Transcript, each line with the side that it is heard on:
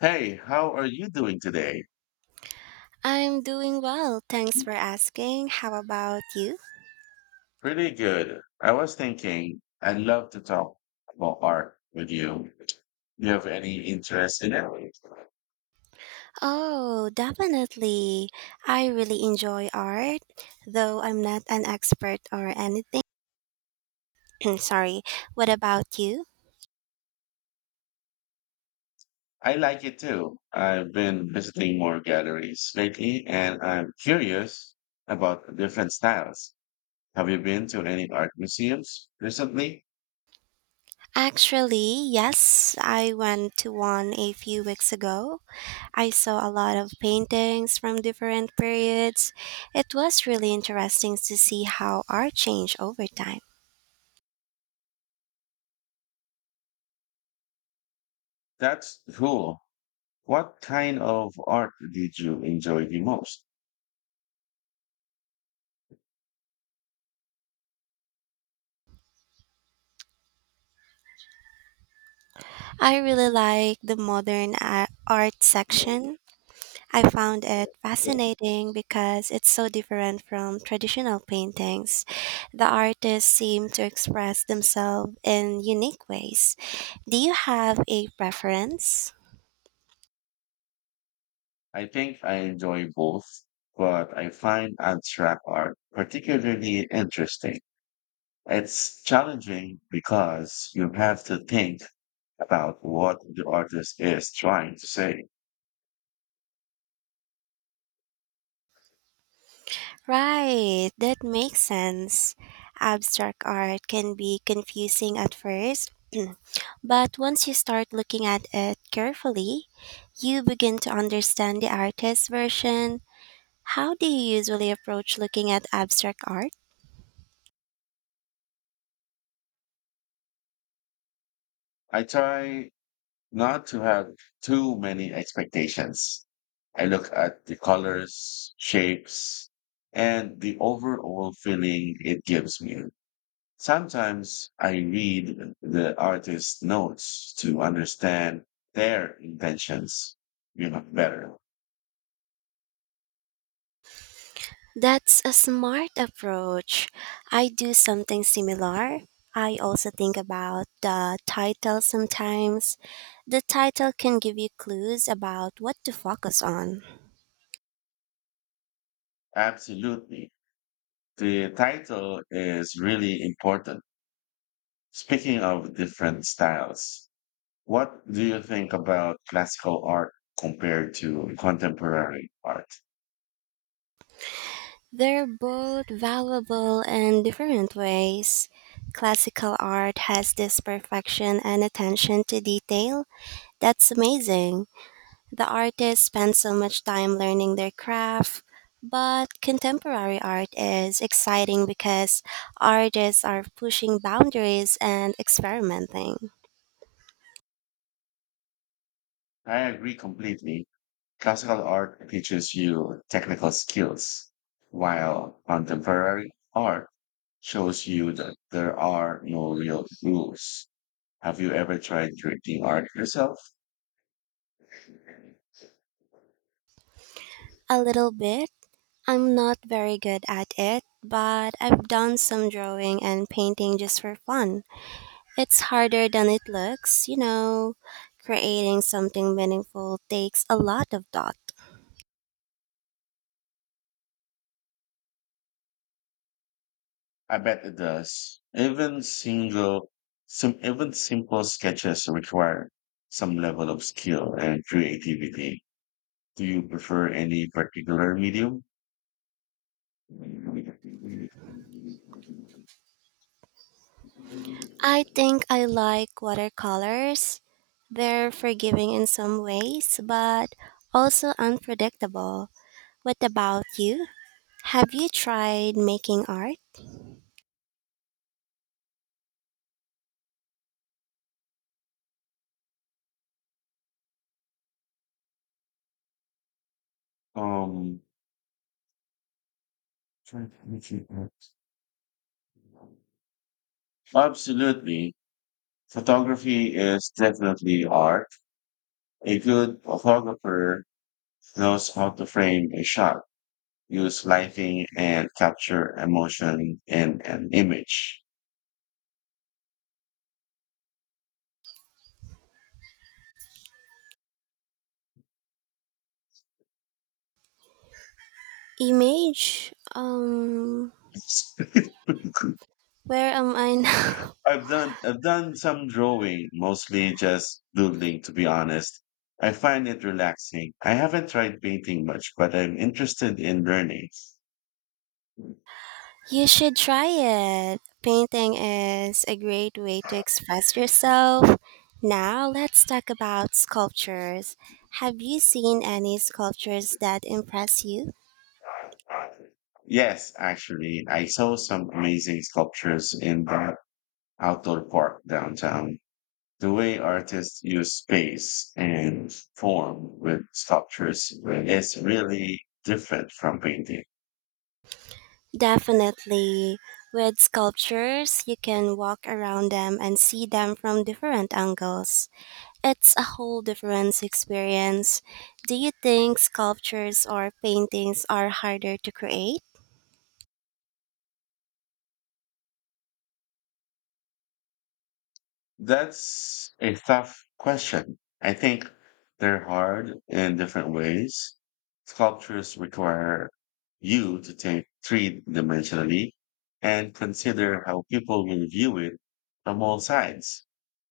left: Hey, how are you doing today?
right: I'm doing well. Thanks for asking. How about you?
left: Pretty good. I was thinking I'd love to talk about art with you. Do you have any interest in it?
right: Oh, definitely. I really enjoy art, though I'm not an expert or anything. Sorry. What about you?
left: I like it too. I've been visiting more galleries lately and I'm curious about the different styles. Have you been to any art museums recently?
right: Actually, yes, I went to one a few weeks ago. I saw a lot of paintings from different periods. It was really interesting to see how art changed over time.
left: That's cool. What kind of art did you enjoy the most?
right: I really like the art section. I found it fascinating because it's so different from traditional paintings. The artists seem to express themselves in unique ways. Do you have a preference?
left: I think I enjoy both, but I find abstract art particularly interesting. It's challenging because you have to think about what the artist is trying to say.
right: Right, that makes sense. Abstract art can be confusing at first, but once you start looking at it carefully, you begin to understand the artist's version. How do you usually approach looking at abstract art?
left: I try not to have too many expectations. I look at the colors, shapes, and the overall feeling it gives me. Sometimes I read the artist's notes to understand their intentions, you know, better.
right: That's a smart approach. I do something similar. I also think about the title sometimes. The title can give you clues about what to focus on.
left: Absolutely. The title is really important. Speaking of different styles, what do you think about classical art compared to contemporary art?
right: They're both valuable in different ways. Classical art has this perfection and attention to detail. That's amazing. The artists spend so much time learning their craft, but contemporary art is exciting because artists are pushing boundaries and experimenting.
left: I agree completely. Classical art teaches you technical skills, while contemporary art shows you that there are no real rules. Have you ever tried creating art yourself?
right: A little bit. I'm not very good at it, but I've done some drawing and painting just for fun. It's harder than it looks, you know. Creating something meaningful takes a lot of thought.
left: I bet it does. Some even simple sketches require some level of skill and creativity. Do you prefer any particular medium?
right: I think I like watercolors. They're forgiving in some ways, but also unpredictable. What about you? Have you tried making art?
left: Um, Absolutely. Photography is definitely art. A good photographer knows how to frame a shot, use lighting, and capture emotion in an image.
right: Image? Where am I now?
left: I've done some drawing, mostly just doodling, to be honest. I find it relaxing. I haven't tried painting much, but I'm interested in learning.
right: You should try it. Painting is a great way to express yourself. Now, let's talk about sculptures. Have you seen any sculptures that impress you?
left: Yes, actually, I saw some amazing sculptures in the outdoor park downtown. The way artists use space and form with sculptures is really different from painting.
right: Definitely. With sculptures, you can walk around them and see them from different angles. It's a whole different experience. Do you think sculptures or paintings are harder to create?
left: That's a tough question. I think they're hard in different ways. Sculptures require you to think three dimensionally and consider how people will view it from all sides.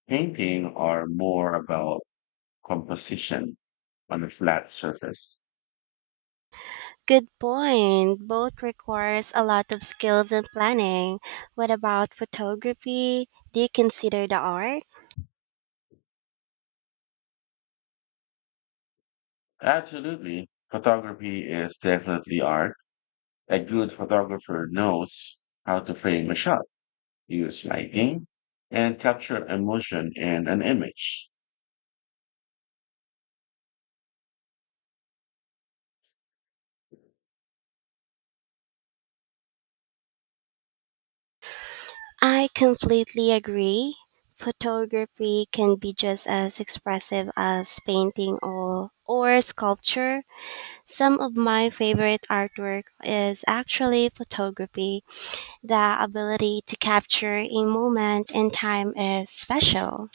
left: Painting are more about composition on a flat surface.
right: Good point. Both requires a lot of skills and planning. What about photography? Do you consider the art?
left: Absolutely. Photography is definitely art. A good photographer knows how to frame a shot, use lighting, and capture emotion in an image.
right: I completely agree. Photography can be just as expressive as painting or sculpture. Some of my favorite artwork is actually photography. The ability to capture a moment in time is special.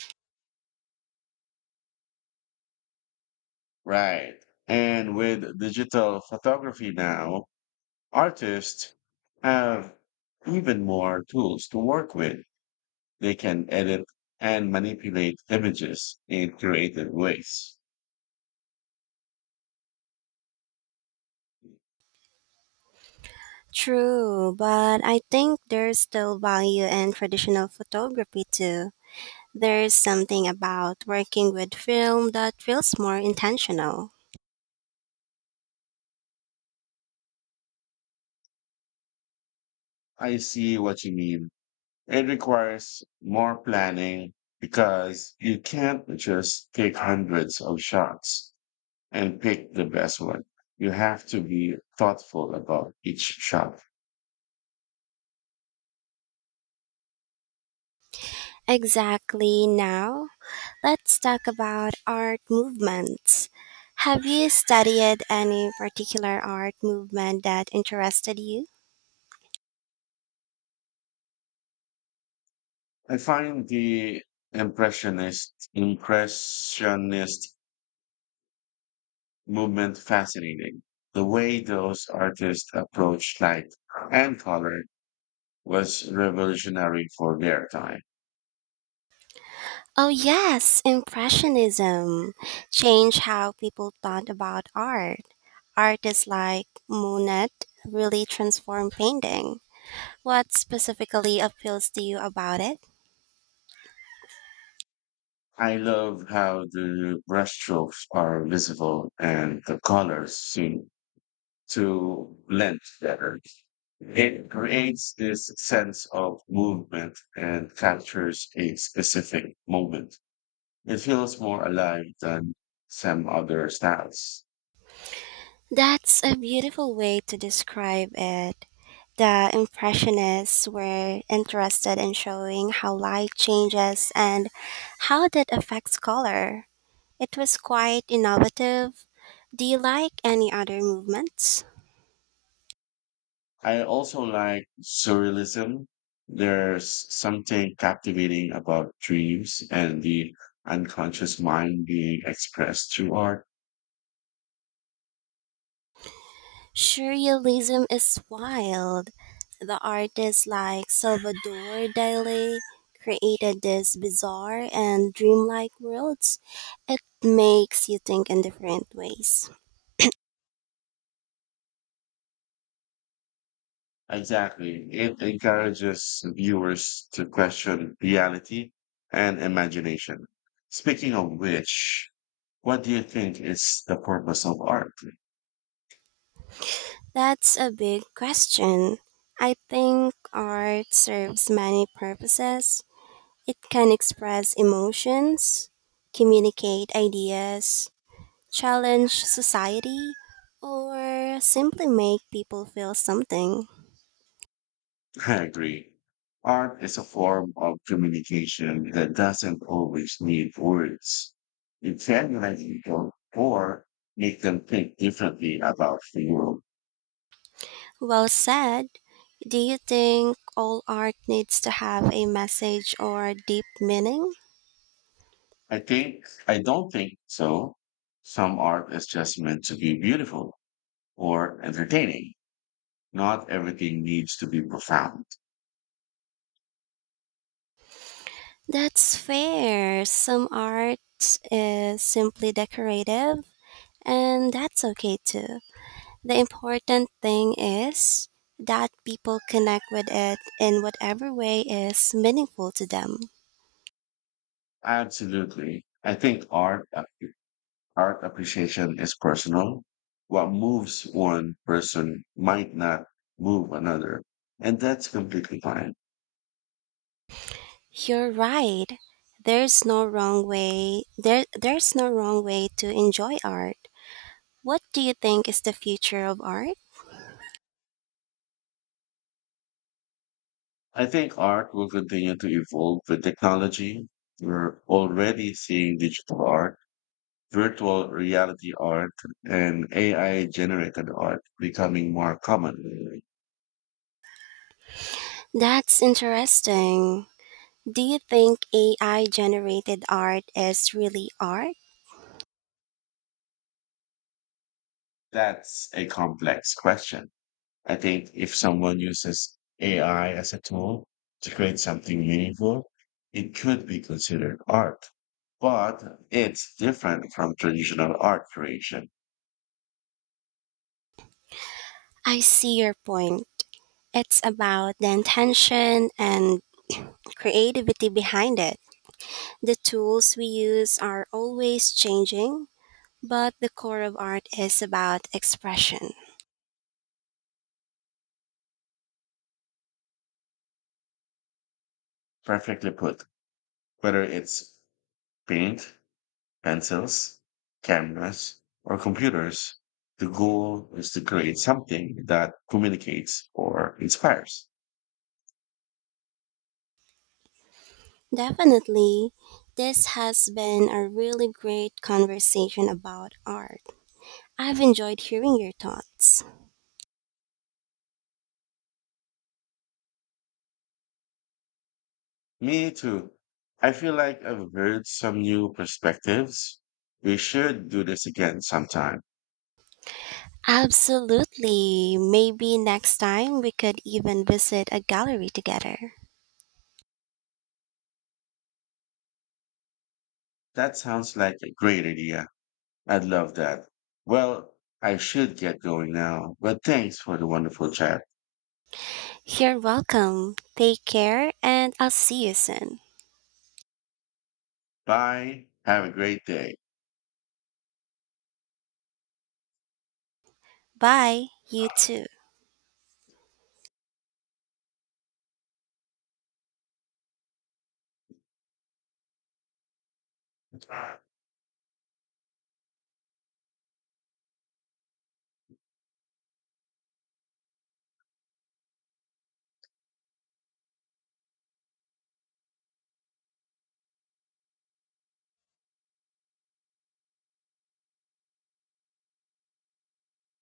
left: Right. And with digital photography now, artists have even more tools to work with. They can edit and manipulate images in creative ways.
right: True, but I think there's still value in traditional photography too. There's something about working with film that feels more intentional.
left: I see what you mean. It requires more planning because you can't just take hundreds of shots and pick the best one. You have to be thoughtful about each shot.
right: Exactly now, let's talk about art movements. Have you studied any particular art movement that interested you?
left: I find the impressionist movement fascinating. The way those artists approached light and color was revolutionary for their time.
right: Oh, yes, Impressionism changed how people thought about art. Artists like Monet really transformed painting. What specifically appeals to you about it?
left: I love how the brushstrokes are visible and the colors seem to blend together. It creates this sense of movement and captures a specific moment. It feels more alive than some other styles.
right: That's a beautiful way to describe it. The Impressionists were interested in showing how light changes and how that affects color. It was quite innovative. Do you like any other movements?
left: I also like surrealism. There's something captivating about dreams and the unconscious mind being expressed through art.
right: Surrealism is wild. The artists like Salvador Dali created these bizarre and dreamlike worlds. It makes you think in different ways.
left: Exactly. It encourages viewers to question reality and imagination. Speaking of which, what do you think is the purpose of art?
right: That's a big question. I think art serves many purposes. It can express emotions, communicate ideas, challenge society, or simply make people feel something.
left: I agree. Art is a form of communication that doesn't always need words. It can unite people or make them think differently about the world.
right: Well said. Do you think all art needs to have a message or deep meaning?
left: I think, I don't think so. Some art is just meant to be beautiful or entertaining. Not everything needs to be profound.
right: That's fair. Some art is simply decorative, and that's okay too. The important thing is that people connect with it in whatever way is meaningful to them.
left: Absolutely. I think art appreciation is personal. What moves one person might not move another, and that's completely fine.
right: You're right. There's no wrong way. There's no wrong way to enjoy art. What do you think is the future of art?
left: I think art will continue to evolve with technology. We're already seeing digital art, virtual reality art, and AI generated art becoming more common.
right: That's interesting. Do you think AI generated art is really art?
left: That's a complex question. I think if someone uses AI as a tool to create something meaningful, it could be considered art. But it's different from traditional art creation.
right: I see your point. It's about the intention and creativity behind it. The tools we use are always changing, but the core of art is about expression.
left: Perfectly put, whether it's paint, pencils, cameras, or computers, the goal is to create something that communicates or inspires.
right: Definitely, this has been a really great conversation about art. I've enjoyed hearing your thoughts.
left: Me too. I feel like I've heard some new perspectives. We should do this again sometime.
right: Absolutely. Maybe next time we could even visit a gallery together.
left: That sounds like a great idea. I'd love that. Well, I should get going now, but thanks for the wonderful chat.
right: You're welcome. Take care, and I'll see you soon.
left: Bye. Have a great day.
right: Bye. You too.